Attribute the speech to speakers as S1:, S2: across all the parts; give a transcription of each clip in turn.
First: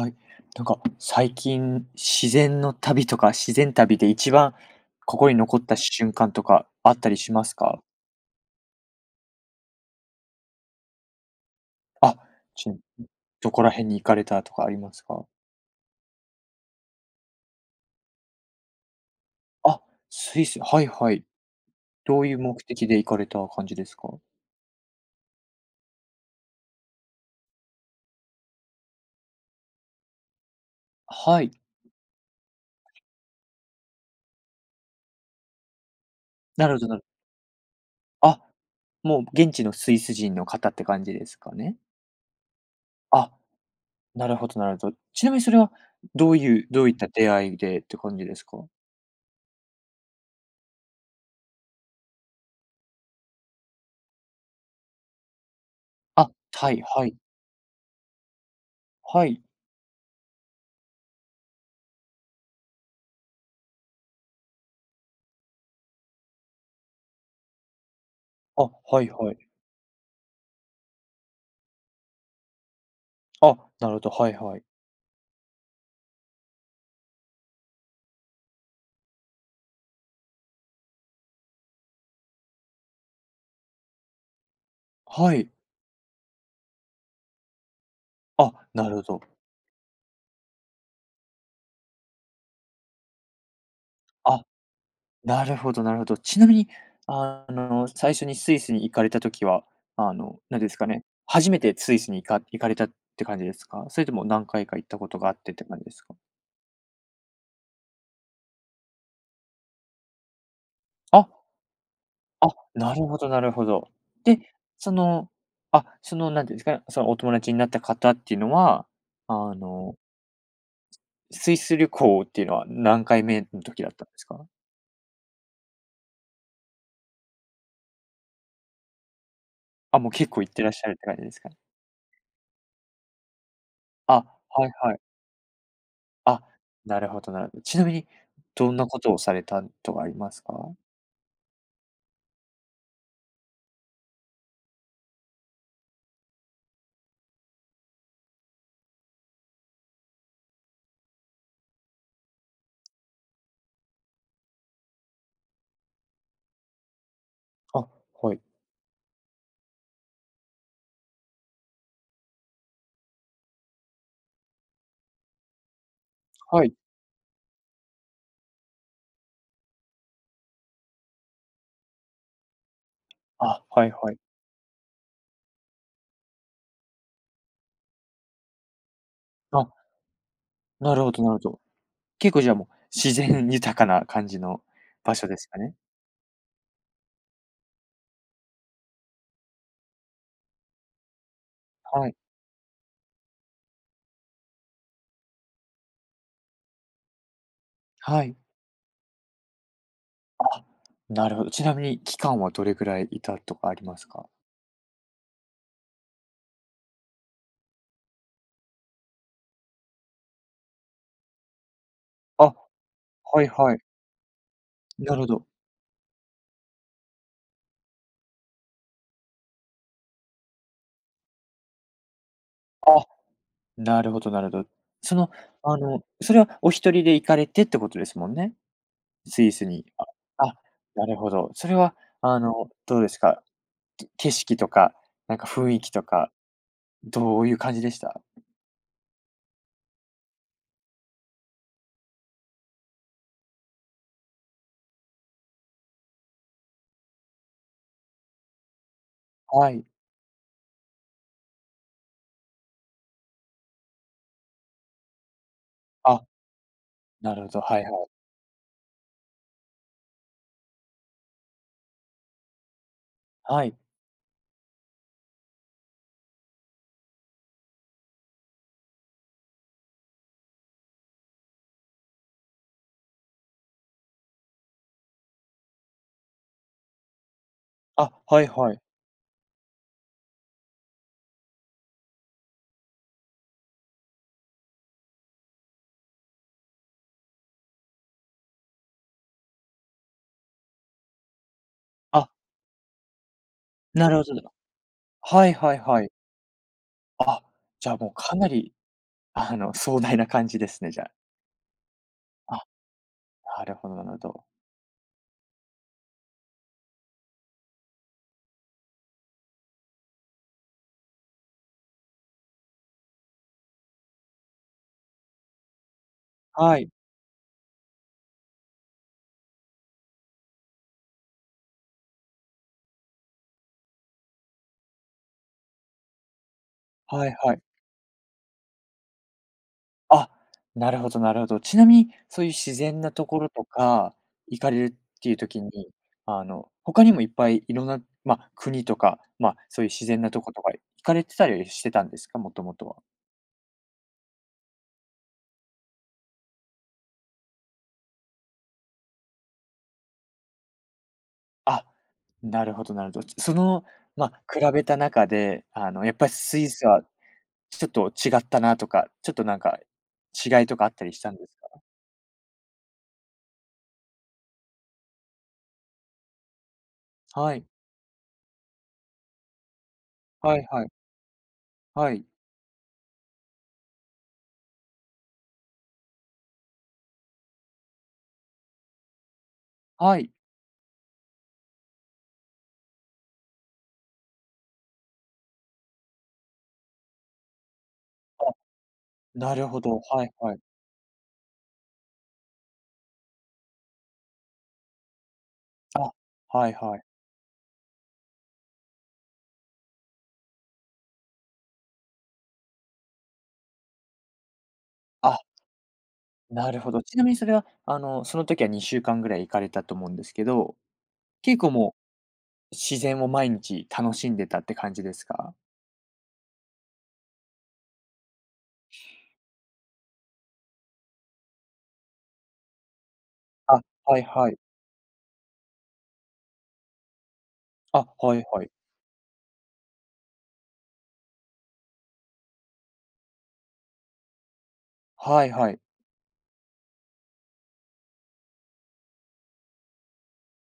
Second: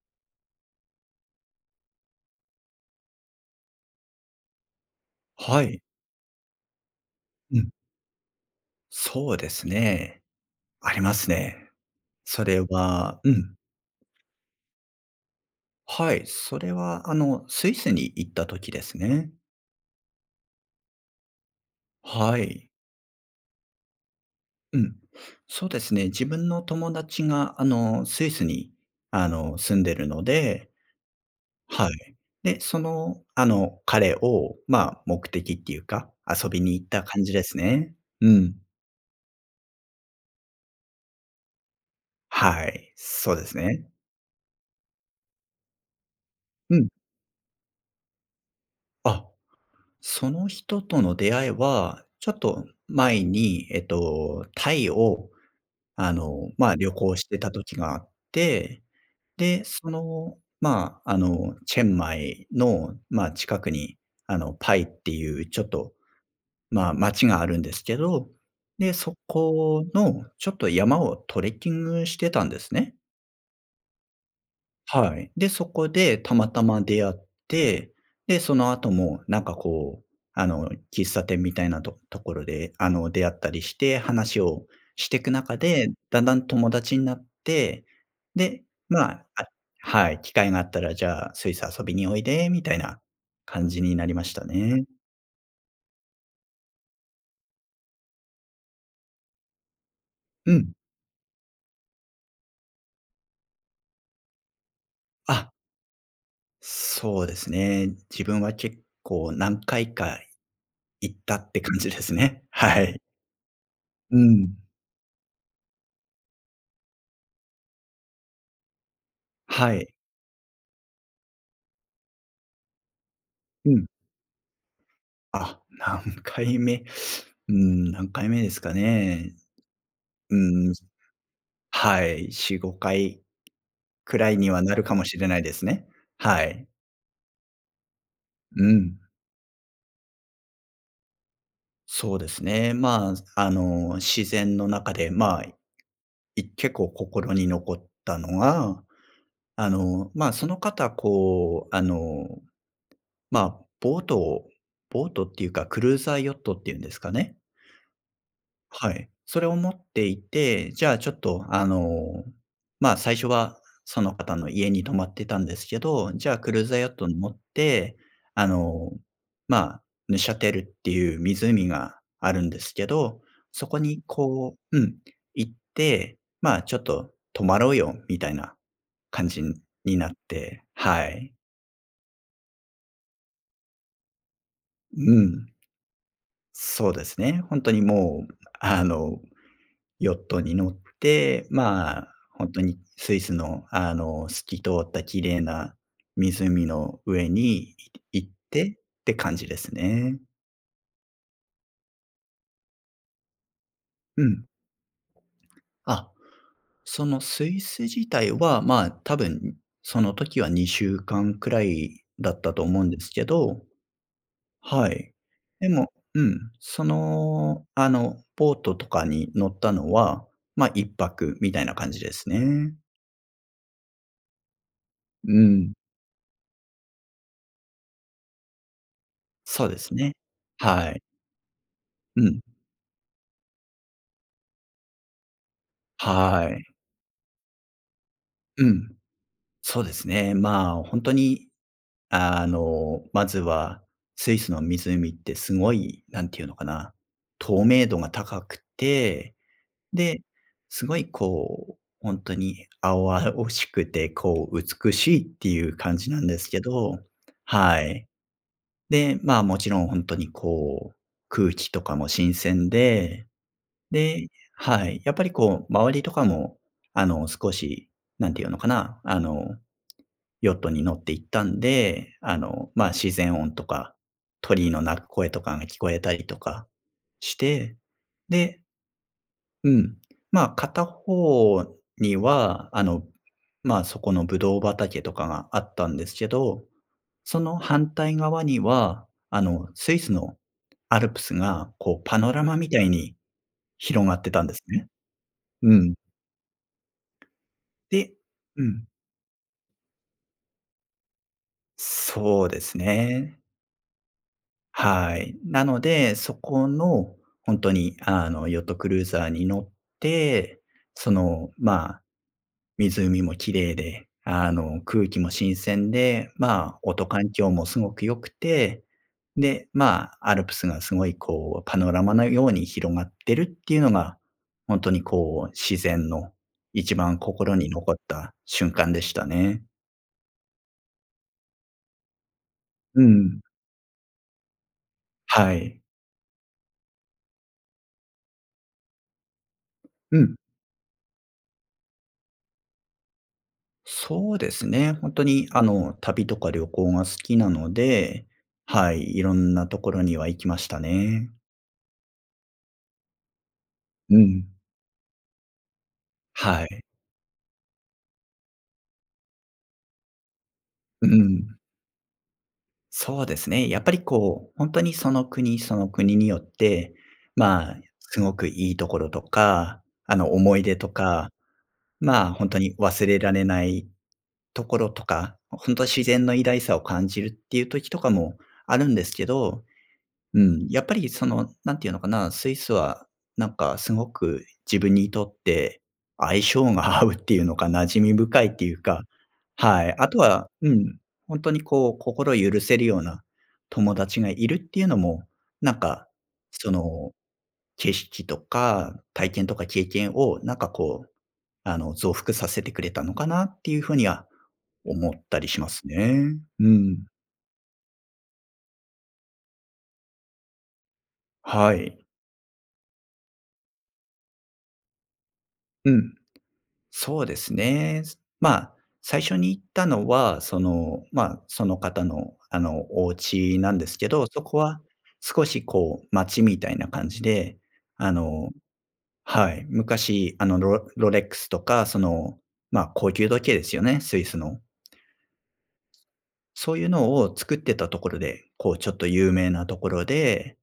S1: はい、なんか、最近、自然の旅とか、自然旅で一番心に残っ
S2: は
S1: た
S2: い。
S1: 瞬間とかあったりします
S2: うん。
S1: か？
S2: そうですね。ありますね。
S1: あ、
S2: それ
S1: ちん
S2: はう
S1: ど
S2: ん。
S1: こら辺に行かれたとかありますか？
S2: はい、それは、あの、スイスに行った時ですね。
S1: あ、スイス、はいはい。どういう
S2: は
S1: 目
S2: い。
S1: 的で行かれた感じですか？
S2: うん、そうですね。自分の友達が、あの、スイスに、あの、住んでるので。
S1: はい。
S2: はい。で、その、あの、彼を、まあ、目的っていうか、遊び
S1: な
S2: に
S1: るほ
S2: 行っ
S1: ど、な
S2: た
S1: る
S2: 感じですね。う
S1: あ、
S2: ん。
S1: もう現地のスイス人の方って感じですかね？
S2: はい、
S1: あ、
S2: そうですね。
S1: なるほどなるほど。ちなみに、それはどういう
S2: う
S1: どう
S2: ん。
S1: いった出会いでって感じですか？
S2: あ、その人との出会いは、ちょっと前に、えっと、タイを、あ
S1: あ、
S2: の、
S1: タ
S2: ま、
S1: イ。
S2: 旅
S1: は
S2: 行
S1: い。
S2: してた時があって、
S1: はい。
S2: で、その、まあ、あの、チェンマイの、ま、近くに、あの、Pai っていう、ちょっと、まあ、町があるんですけど、
S1: あ、
S2: で、
S1: はい
S2: そ
S1: はい。
S2: この、ちょっと山をトレッキングしてたんですね。
S1: あ、なるほど、はいはい。
S2: はい。で、そこでたまたま出会って。で、その後も、なんかこう、あの、喫茶店みたいなとところであの出会ったりして、話をしてく
S1: はい。
S2: 中で、だんだん友達になって、
S1: あ、
S2: で、
S1: なる
S2: ま
S1: ほ
S2: あ
S1: ど。
S2: あ、はい、「機会があったらじゃあ、スイス遊びにおいで」みたいな感じになりまし
S1: あ、
S2: たね。
S1: なるほどなるほど。ちなみに、あの最初にスイスに行かれた時は、あの、
S2: う
S1: なんで
S2: ん。
S1: すかね、初めてスイスに行か行かれたって感じですか？それとも何回か行ったことがあっ
S2: あ。
S1: てって感じですか？
S2: そうですね。自分は結構何回か行っ
S1: あ。
S2: たって感じですね。
S1: あ、
S2: は
S1: な
S2: い。
S1: るほどなるほど。
S2: う
S1: で、
S2: ん。
S1: その、あ、そのなんていうんですかね、そのお友達になった方っていうのは、あ
S2: はい。
S1: の、すスイス旅行っていうのは何回目の
S2: う
S1: 時
S2: ん。
S1: だったんですか？
S2: あ、何回目？うん、何回目ですかね。
S1: あ、もう結
S2: う
S1: 構行ってらっ
S2: ん。
S1: しゃるって感じですか？
S2: はい。4、5回く
S1: あ、
S2: らいには
S1: はい
S2: なる
S1: は
S2: か
S1: い。
S2: もしれないですね。
S1: あ、
S2: はい。
S1: なるほどなるほど。ちなみに、
S2: う
S1: どんなこ
S2: ん。
S1: とをされたとかありますか？
S2: そうですね。まあ、あの、自然の中で、ま、い結構心に残ったのが、あの、ま、その方こう、あの、ま、ボートをボートっていうか、クルーザーヨットっていうんですかね
S1: あ、はい。
S2: はい。それを持っていて、じゃあ、ちょっとあの、ま、最初はその方の家に泊まってたんですけど。じゃ、クルー
S1: はい。
S2: ザーヨットに乗って、あの、ま、Neuchâtel っていう湖があるんですけど、
S1: あ、
S2: そこ
S1: はい
S2: に
S1: はい。
S2: こううん、行って、まあ、ちょっと泊まろうよみたいな感じ
S1: あ。
S2: になって、
S1: なる
S2: は
S1: ほどな
S2: い。
S1: るほど。結構じゃあもう、自然豊かな感じの
S2: う
S1: 場所です
S2: ん。
S1: かね？
S2: そうですね。ほんとにもうあの、ヨットに乗って、ま
S1: は
S2: あ、
S1: い。
S2: ほんとに、スイスのあの、透き通った綺麗な湖の上にい
S1: は
S2: 行っ
S1: い。
S2: てって感じですね。
S1: あ、なるほど。ちなみに、期間はどれぐらい居たとかあります
S2: う
S1: か？
S2: ん。あ、そのスイス自体は、まあ、多分その時は2週間くらいだった
S1: あ、
S2: と思うんですけ
S1: はい
S2: ど。
S1: はい。
S2: はい。
S1: なるほど。
S2: でも、うん、その、あの、ボートとかに乗ったのは、ま、1泊みたいな感じですね。
S1: あ、なるほどなるほど。その、
S2: うん。
S1: あの、それはお一人で行かれてってことですもんね、スイ
S2: そ
S1: ス
S2: うで
S1: に。
S2: す
S1: あ
S2: ね。
S1: あ、
S2: はい。
S1: なるほど。それは
S2: う
S1: あ
S2: ん。
S1: の、どうですか？景色とか、なんか雰囲気とか、
S2: はい。
S1: どういう感じでした？
S2: うん、そうですね。まあ、ほんとに、あの、まずはスイスの湖ってすごい何て言うのかな、透明度が高くて、
S1: はい。
S2: で、すごいこう、ほんとに青々しくてこう美しいっていう感じな
S1: あ、
S2: んですけど
S1: なるほど、は
S2: は
S1: いは
S2: い。
S1: い。
S2: で、まあ、もちろん、ほんとにこう、空気とかも新鮮で。
S1: はい。
S2: で、はい、やっぱりこう周りとかも、あの、少し、何て言うのかな、あの、ヨットに乗って行ったんで、あの、ま、自然音とか、鳥の鳴く声とかが聞こえたりとかして。
S1: あ、はい
S2: で
S1: はい。
S2: うん。ま、片方には、あの、ま、そこのブドウ畑とかがあったんですけど。その反対側には、あの、スイスのアルプスが、こうパ
S1: あ。
S2: ノラマみたいに広
S1: な
S2: が
S1: る
S2: っ
S1: ほ
S2: てたん
S1: ど。
S2: ですね。
S1: はいは
S2: う
S1: い
S2: ん。
S1: はい。あ、じゃあ、も
S2: で
S1: う、かな
S2: う
S1: り、
S2: ん。
S1: あの、壮大な感じですね、じゃあ。
S2: そうで
S1: あ、
S2: すね。
S1: なるほどなるほど。
S2: はい。なので、そこのほんとに、あの、ヨットクルーザーに乗って、その、まあ、湖も綺麗で、あの、空気も新鮮で、ま
S1: は
S2: あ、
S1: い。
S2: 音環境もすごく良くて、で、まあ、アルプスがすごい、こう、パノラマのように広がってるっていうのが、ほんとに、こう、自然の一番
S1: はいは
S2: 心
S1: い。
S2: に残った瞬間でしたね。
S1: あ、なるほどなるほど。ちなみに、そういう自然
S2: う
S1: なとこ
S2: ん。
S1: ろとか、行かれるっていう
S2: は
S1: 時
S2: い。
S1: に、あの、他にもいっぱい色んな、ま、国とか、ま、そういう自
S2: う
S1: 然な
S2: ん。
S1: とことか、行かれてたりはしてたんですか？もともとは。
S2: そうですね、本当に、あの、旅とか旅行が好きなので、はい、いろんな所には行きましたね。
S1: あ、なるほどなるほど。ちその、
S2: う
S1: ま、
S2: ん。
S1: 比べた中で、あの、やっぱス
S2: は
S1: イ
S2: い。
S1: スはちょっと違ったなとか、ちょっと、なんか、違いとかあった
S2: う
S1: りしたんで
S2: ん。
S1: すか？
S2: そうですね。やっぱりこう、ほんとにその国、その国によって、
S1: はい。
S2: まあ、すごくいいところとか、あの、思
S1: は
S2: い
S1: い
S2: 出
S1: は
S2: と
S1: い。
S2: か、
S1: はい。
S2: まあ、ほんとに忘れられないところとか、ほんとは自然の偉大さを感じるっていう時とかもあるんですけど
S1: はい
S2: うん、やっぱりその何て言うのかな、スイスはなんかすごく自分にとって、相性が合うっていうのか馴染み深いっ
S1: あ。
S2: ていうか、
S1: なるほ
S2: はい。
S1: ど、
S2: あと
S1: はい
S2: は
S1: はい。
S2: うん、ほんとにこう、心を許せるような友達がいるっていうのも、なんか、
S1: あ、は
S2: そ
S1: いはい。
S2: の、景色とか、体験とか経験を、なんかこう、あの、増幅させてくれたのかなっていう風には思った
S1: あ。
S2: りしますね。う
S1: なるほ
S2: ん。
S1: ど、ちなみにそれは、あの、その時は2週間ぐらい行かれたと思うんですけど、結構
S2: は
S1: も
S2: い。
S1: う、自然を毎日楽しんでたって感じですか？
S2: うん。そうですね。すまあ、最初に行ったのは、その、まあ、その方のあの、お家なん
S1: あ、
S2: ですけ
S1: はい
S2: ど、そ
S1: はい。
S2: こは少しこう街みたいな感じで、
S1: あ、
S2: あ
S1: はい
S2: の
S1: はい。
S2: はい、昔、あの、ロロレックスとか、その、ま、高級時計ですよね、スイスの
S1: はいはい。
S2: そういうのを作ってたところで、こうちょっと有名なところで、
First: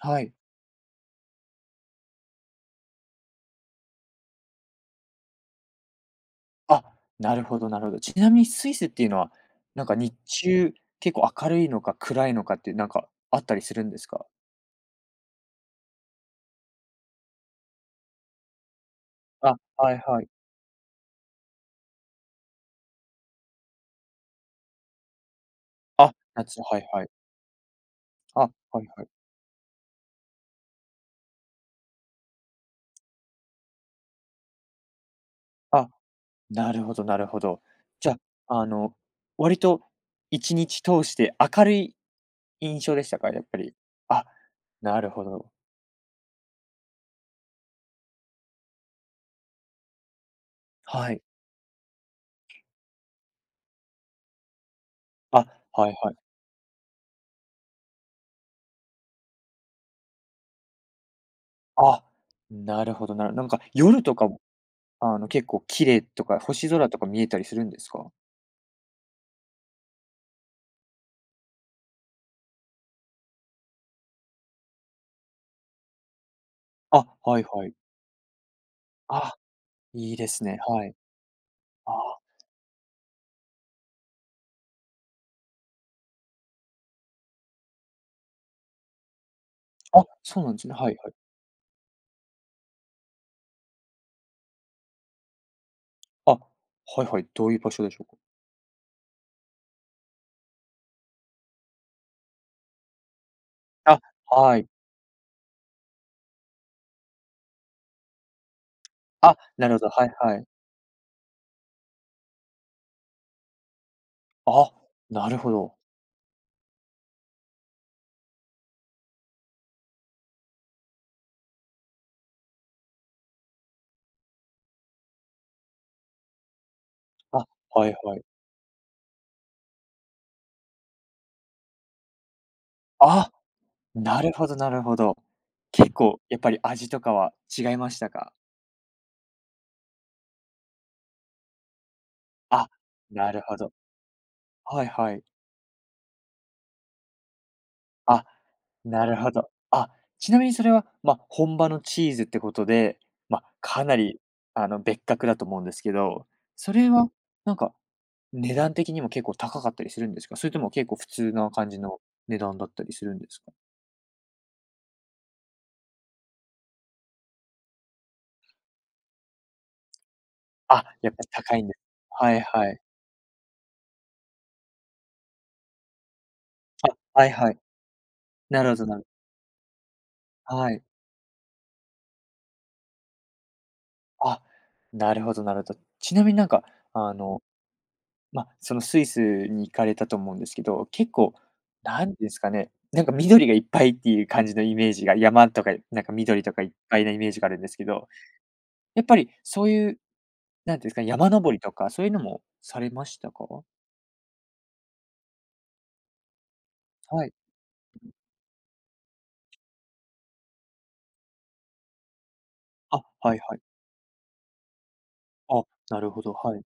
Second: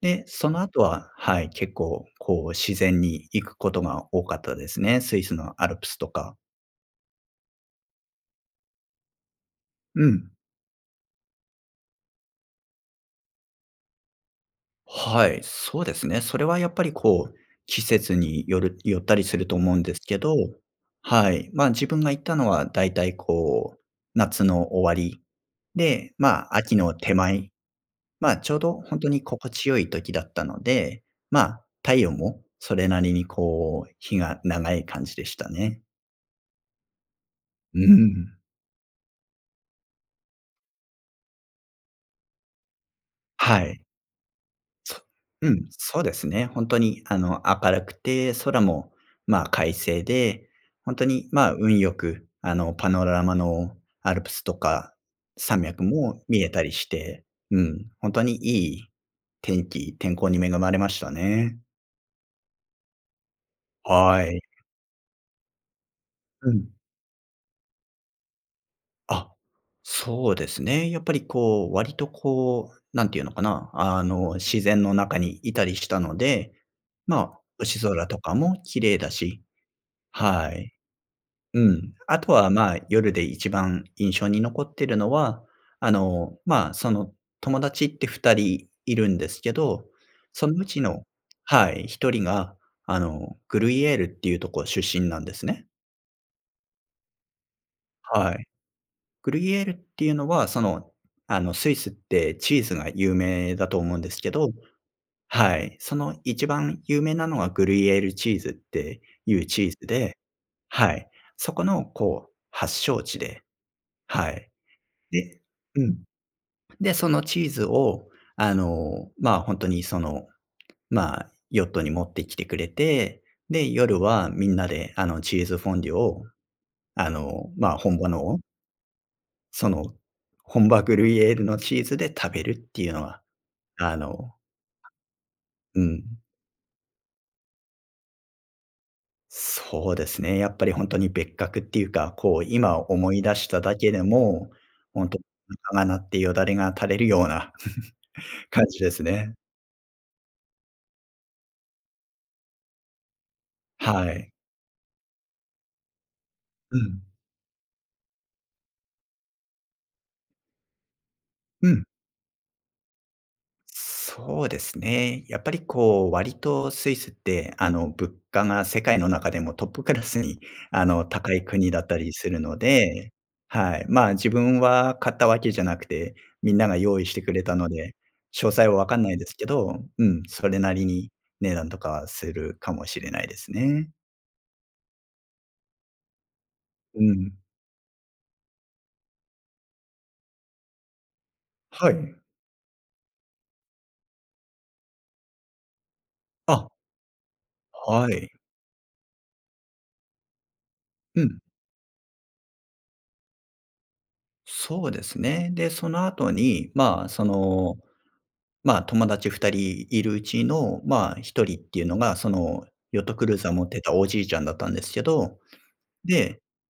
S1: は
S2: で、
S1: い。
S2: その後は、はい、結構こう、自然に行くことが多かったですね。スイスのアルプスとか。
S1: あ、なるほどなるほど。ちなみにスイスっていうのは、なんか
S2: う
S1: 日
S2: ん。
S1: 中結構明るいのか暗いのかってなんか、あったりするんですか？
S2: はい、そうですね。それはやっぱりこう、季節によるよったりすると
S1: あ、
S2: 思うん
S1: は
S2: で
S1: い
S2: すけ
S1: はい。
S2: ど、はい。ま、自分が行ったのはだいたいこう、夏の終わり、で、
S1: あ、
S2: まあ
S1: 夏、
S2: 秋
S1: はい
S2: の
S1: はい。
S2: 手前、まあ
S1: あ、
S2: ちょうど
S1: はい
S2: 本
S1: は
S2: 当
S1: い。
S2: に心地良い時だったので、まあ太陽もそれなりにこう日が長い感じでしたね。
S1: あ、なるほどなるほど。
S2: う
S1: じゃ、
S2: ん。
S1: あの割と1日通して明るい印象でしたか？やっぱ
S2: は
S1: り。
S2: い。
S1: あ、な
S2: そ
S1: るほど。
S2: うん、そうですね。本当にあの明るくて、空もまあ快晴で、本当
S1: はい。
S2: にまあ運良く、あのパノラマのアルプスとか、
S1: あ、
S2: 山脈
S1: はいはい。
S2: も見えたりして、うん、本当にいい天気天候に恵まれましたね。
S1: あ、なるほどなるなんか夜と
S2: は
S1: かも、
S2: い。
S1: あの、結構綺麗とか、
S2: う
S1: 星
S2: ん。
S1: 空とか見えたりするんですか？
S2: あ、そうですね。やっぱりこう、割とこう、何て言うのかな、あの、自然の中にいたりしたので、
S1: あ、
S2: ま、
S1: はいはい。
S2: 星空とかも綺麗だ
S1: ああ、
S2: し
S1: いいです
S2: は
S1: ね、
S2: い。
S1: はい。
S2: う
S1: あ
S2: ん。あ
S1: あ。
S2: とは、ま、夜で一番印象に残ってるのは、あの、ま、その、友達って2人いるんですけど、
S1: あ、そう
S2: そ
S1: な
S2: の
S1: んで
S2: う
S1: すね。
S2: ち
S1: はい
S2: の
S1: はい。
S2: はい、1人が、あの、Gruyères っていうとこ出身なんですね。
S1: あ、はいはい、どういう場所でしょう？
S2: はい。Gruyères っていうのは、その、あの、スイスってチーズが有名だと思うん
S1: あ、
S2: ですけど
S1: はい。
S2: はい。その一番有名なのはグリュイエールチーズってい
S1: あ、
S2: うチ
S1: な
S2: ー
S1: るほ
S2: ズ
S1: ど、はい
S2: で
S1: はい。
S2: はい。そこのこう発祥地で。はい。
S1: あ、なる
S2: で
S1: ほど。
S2: うん。で、そのチーズを、あの、ま、ほんとにその、ま、ヨットに持ってきてくれて、で、夜はみんなで、あの、チーズフォンデュを、あ
S1: あ、
S2: の、ま、
S1: はい
S2: 本場
S1: はい。
S2: のをその、本場グルイエールのチーズで食べるっていうのは、
S1: あ、
S2: あ
S1: なる
S2: の
S1: ほどなるほど。
S2: う
S1: 結構
S2: ん。
S1: やっぱり味とかは違いましたか？
S2: そうですね。やっぱりほんとに別格っていうか、こう
S1: あ、
S2: 今思い
S1: な
S2: 出
S1: る
S2: し
S1: ほ
S2: た
S1: ど。
S2: だけでも、
S1: はい
S2: ほん
S1: は
S2: と
S1: い。
S2: お腹が鳴って、よだれが垂れるような
S1: あ、
S2: 感じです
S1: なるほ
S2: ね。
S1: ど。あ、ちなみにそれは、ま、本場のチーズってことで、ま、かな
S2: は
S1: り
S2: い。
S1: あの、別格だと思うんですけど。そ
S2: う
S1: れ
S2: ん。
S1: はなんか、値段的にも結構高かったりするんですか？それとも結構、普通な
S2: う
S1: 感じ
S2: ん。
S1: の値段だったりするんですか？
S2: そうですね。やっぱりこう、割とスイスって、あの、物価が世界の中でもトップクラスにあ
S1: あ、
S2: の、
S1: やっぱり
S2: 高い
S1: 高いん
S2: 国
S1: で
S2: だったりす
S1: は
S2: る
S1: い
S2: の
S1: はい。
S2: で、はい。まあ、自分は買ったわけじゃなくて、みんなが
S1: あ、
S2: 用意して
S1: はい
S2: くれ
S1: は
S2: た
S1: い。
S2: ので、詳
S1: な
S2: 細
S1: るほ
S2: は
S1: ど
S2: 分
S1: な
S2: かん
S1: る
S2: ないですけど、うん、それ
S1: は
S2: な
S1: い。
S2: りに値段とかはするかもしれないですね。
S1: あ、なるほどなるほど。ちなみになんか、
S2: う
S1: あ
S2: ん。
S1: の、ま、そのスイスに行かれたと思うんですけど、結構、
S2: は
S1: なん
S2: い。
S1: ですかね、なんか緑がいっぱいっていう感じのイメージが山とか、なんか緑とか、い
S2: あ。
S1: っぱいなイメージがあるんですけど。
S2: はい。
S1: やっぱり、そういう、なんていうんですか、
S2: う
S1: 山
S2: ん。
S1: 登りとか、そういうのもされましたか？
S2: そうですね。で、その後に、ま、そ
S1: はい。
S2: の、ま、友達2人いるうちの、ま、1人っていうのが、その、
S1: あ、
S2: ヨットクル
S1: は
S2: ー
S1: い
S2: ザー
S1: はい。
S2: 持ってたおじいちゃんだったんですけど、
S1: あ、なるほど、
S2: で、
S1: はい。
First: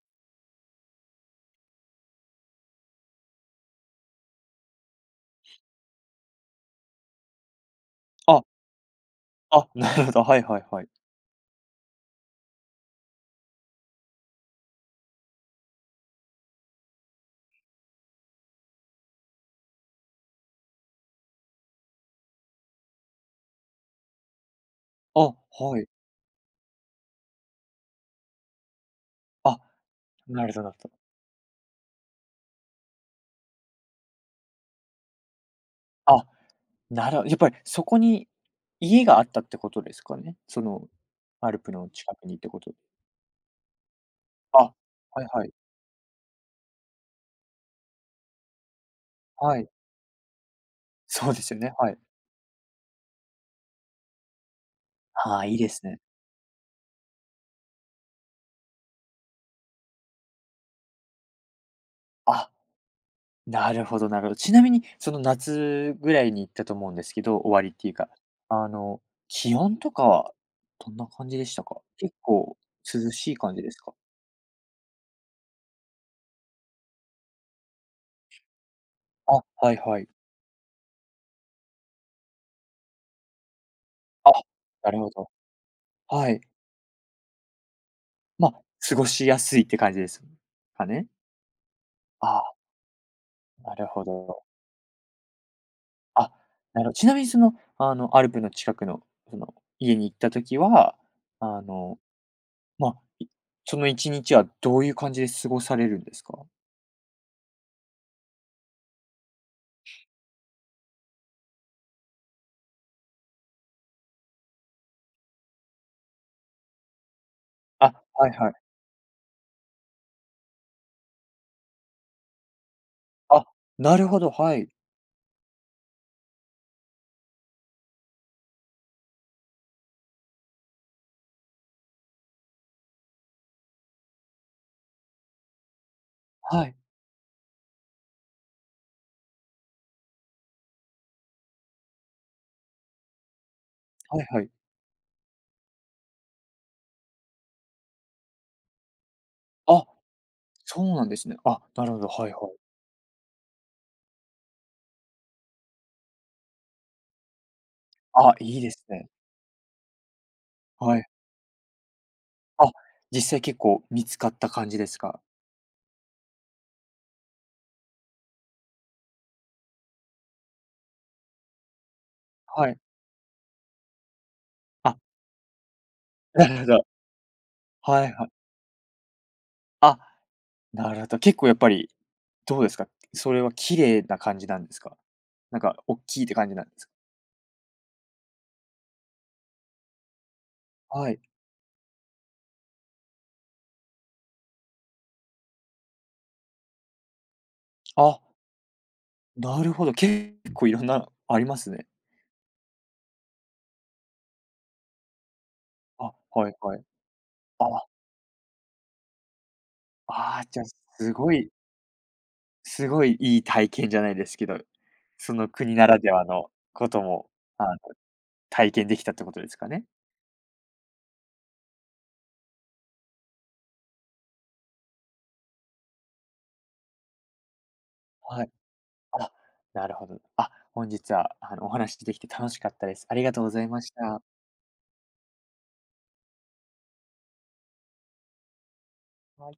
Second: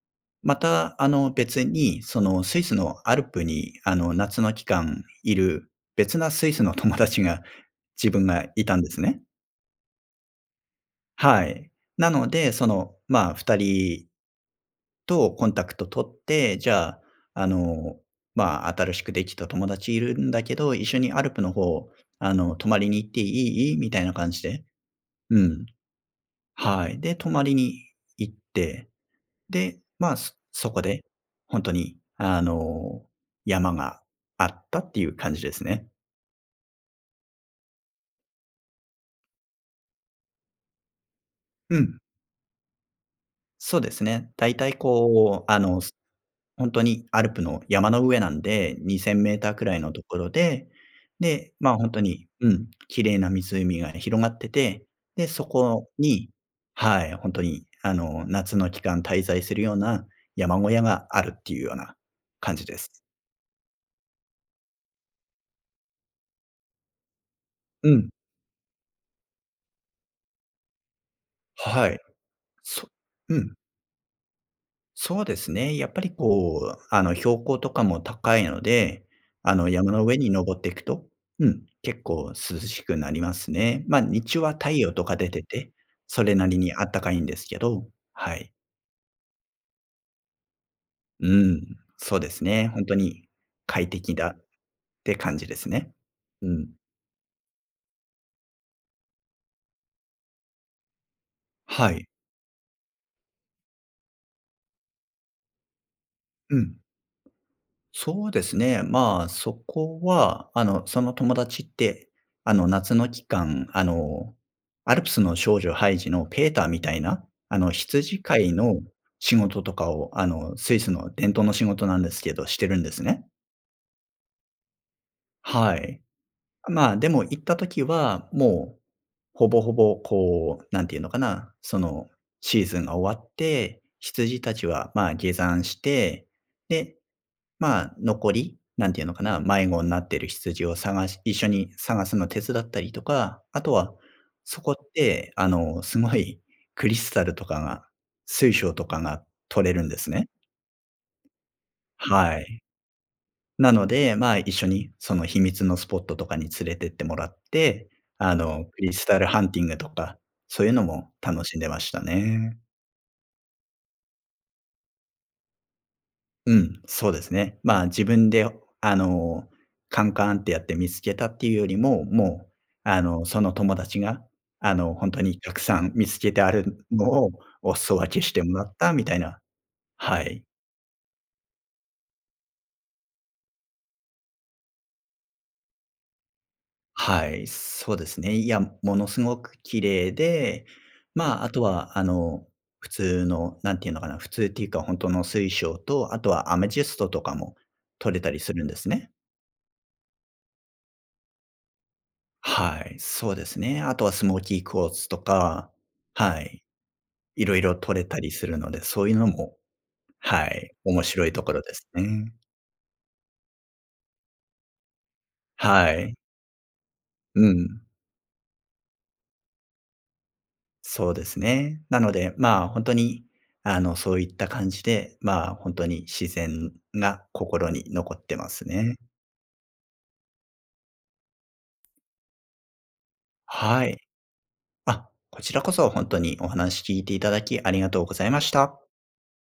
S2: また、あの、別に、そのスイスのアルプにあの夏の期間い る、別なスイスの友達が、自分
S1: あ。
S2: がいたんですね。
S1: あ、なるほど、はいはいはい。
S2: はい。なので、その、ま、2人と、コンタクト取って、じゃあ、あの、ま「新しくできた友達いるんだけど、一緒にアルプの方、あの泊まりに行っていい？」みたいな感じで
S1: あ、
S2: うん。
S1: はい。
S2: はい。で、泊まりに行って、
S1: あ、
S2: で、ま、そ
S1: なるほど
S2: そ
S1: なる
S2: こ
S1: ほど。
S2: で、ほんとにあの、山があったっていう感じですね。
S1: あ、なるほど、やっぱり、そこに家があったってことですかね、その、アルプ
S2: う
S1: の
S2: ん。
S1: 近くにってこと
S2: そうですね。だい
S1: あ、
S2: たい
S1: はい
S2: こ
S1: は
S2: う、
S1: い。
S2: あの、すほんとにアルプの山の上なんで、2000m
S1: は
S2: く
S1: い。
S2: らいのところで、
S1: そうで
S2: で、
S1: すよね、
S2: ま、ほ
S1: は
S2: んと
S1: い。
S2: に、うん、綺麗な湖が広がってて、で、
S1: あ
S2: そ
S1: あ、いいです
S2: こ
S1: ね。
S2: にはい、ほんとにあの、夏の期間滞在するような、山小屋があるっていうような
S1: あ、
S2: 感じです。
S1: なるほどなるほど。ちなみにその夏ぐらいに行ったと思うんですけど、終わりってい
S2: う
S1: うか、
S2: ん。
S1: あの、気温とかはどんな感じでしたか？
S2: はい。
S1: 結構
S2: そ
S1: 涼しい
S2: う
S1: 感
S2: ん。
S1: じですか？
S2: そうですね、やっぱりこう、あの、標高とかも高いので、
S1: あ、
S2: あの、
S1: はい
S2: 山
S1: は
S2: の
S1: い。
S2: 上に登っていくと、うん、結構涼しくなりますね。ま、日
S1: あ、
S2: 中は太
S1: な
S2: 陽
S1: る
S2: と
S1: ほ
S2: か出
S1: ど。
S2: てて、そ
S1: は
S2: れ
S1: い。
S2: なりにあったかいんですけど、はい。
S1: ま、過ごしやすいって感じですかね？
S2: うーん、そうで
S1: あ
S2: す
S1: あ。
S2: ね。ほんとに
S1: なる
S2: 「快
S1: ほ
S2: 適だ」っ
S1: ど。
S2: て感じですね。
S1: あ、
S2: うん。
S1: なるほちなみにその、あのアルプの近くのその家に行った時は、あ
S2: は
S1: の、
S2: い。
S1: まあ、いその一日はどういう感じで過ごされるんですか？
S2: うん。そうですね。まあ、そこは、あの、その友達って、あの、夏の期間、あの、アルプスの少女ハイジのペーターみたいな、あの、
S1: あ、
S2: 羊
S1: はい
S2: 飼
S1: は
S2: い
S1: い。
S2: の仕事とかを、あの、スイスの伝統の仕事なんですけど、してるんですね。
S1: あ、なるほど、はい。
S2: はい。まあ、でも行った時は、もう、ほぼほぼ、こう、何て言うのかな、そのシーズンが終わって、羊たちはまあ、下山して、
S1: はい。
S2: で、まあ、残り、何て言うのかな、迷子んなってる羊を探し一緒に探すの手伝ったりとか、あとは、
S1: はいはい。
S2: そこって、あの、すごいクリスタルとかが、水晶とかが取れる
S1: あ、
S2: んですね。
S1: そうなんですね。あ、なるほど、はい
S2: は
S1: はい。
S2: い。なので、まあ、一緒にその秘密のスポットとかに連れてってもらって、
S1: あ、
S2: あ
S1: いい
S2: の、
S1: で
S2: ク
S1: す
S2: リス
S1: ね。
S2: タルハンティングとか、そういうの
S1: はい。
S2: も楽しんでましたね。
S1: あ、実際結構見つかった感じですか？
S2: うん、そうですね。まあ、自分であの、カンカンってやって見つけたってゆうよりも、もう、
S1: はい。
S2: あのその友達が、あの、
S1: あ。
S2: ほんとにたくさん見つけて
S1: な
S2: あ
S1: るほ
S2: る
S1: ど。
S2: のを、お裾
S1: は
S2: 分
S1: い、
S2: け
S1: は
S2: してもらったみたいな、
S1: あ、
S2: はい。
S1: なるほど。結構やっぱり、どうですか？それは綺麗な感じなんですか？なんかおっきいって感じなんです？
S2: はい、そうですね。いや、ものすごく綺麗で、
S1: はい。
S2: まあ、あとはあの、普通の何て言うのかな、普通っていうか、ほんとの水晶と、あとはアメジストとかも採
S1: あ。
S2: れたりするんですね。
S1: なるほど。結構いろんなのありますね。
S2: はい、そうですね。あとはスモーキークォーツとか、
S1: あ、
S2: は
S1: はい
S2: い。
S1: はい。
S2: 色
S1: あ
S2: 々
S1: あ。
S2: 採れたりするので、そういうのも
S1: ああ、
S2: は
S1: じゃ、
S2: い、面
S1: す
S2: 白
S1: ご
S2: いと
S1: い
S2: ころですね。
S1: すごいいい体験じゃないですけど、その国
S2: は
S1: ならで
S2: い。
S1: はのことも、
S2: う
S1: あの、
S2: ん。
S1: 体験できたってことですかね？
S2: そうですね。なので、まあ、ほんとに、あの、そういった感じで、まあ、ほんとに自然が心に残って
S1: は
S2: ま
S1: い。
S2: すね。
S1: あ、なるほど。あ、本日は、あの、お話でてきて楽しかったです。ありがとうございま
S2: は
S1: し
S2: い。
S1: た。
S2: あ、こちらこそ、ほんとにお話聞いていただきありがとうございました。
S1: はい。